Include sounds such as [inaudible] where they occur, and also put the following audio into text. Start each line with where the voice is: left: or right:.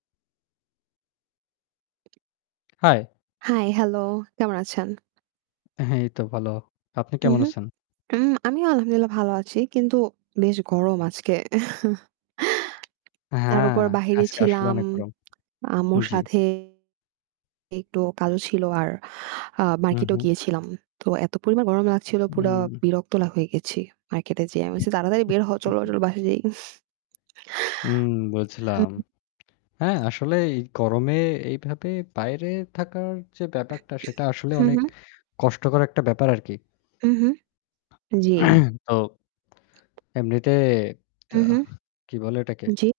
left: Hi।
right: Hi, hello। কেমন আছেন?
left: এই তো ভালো। আপনি
right: হু,
left: কেমন
right: হু।
left: আছেন?
right: উম আমিও আলহামদুলিল্লাহ ভালো আছি। কিন্তু বেশ গরম আজকে। [chuckles] তার
left: হ্যাঁ,
right: উপর বাহিরে
left: আজকে আসলে
right: ছিলাম।
left: অনেক গরম।
right: আম্মুর
left: জি।
right: সাথে একটু কালো ছিলো আর আ
left: হু,
right: market এও
left: হু।
right: গিয়েছিলাম। তো এত পরিমাণ গরম লাগছিলো, পুরা
left: উম
right: বিরক্ত লা হয়ে গেছি। market এ যেয়ে আমি বলছি "তাড়াতাড়ি বের হও চলো, বা চলো বাসায় যাই।" [chuckles]
left: উম
right: হু,
left: বুঝলাম,
right: হু।
left: হ্যাঁ, আসলে এই গরমে এইভাবে বাইরে থাকার যে ব্যাপারটা সেটা আসলে
right: হু,
left: অনেক
right: হু।
left: কষ্টকর একটা ব্যাপার আর কি।
right: হু, হু, জি।
left: [clears throat] তো, এমনিতে তা
right: হু, হু।
left: কি বলে এটাকে?
right: জি।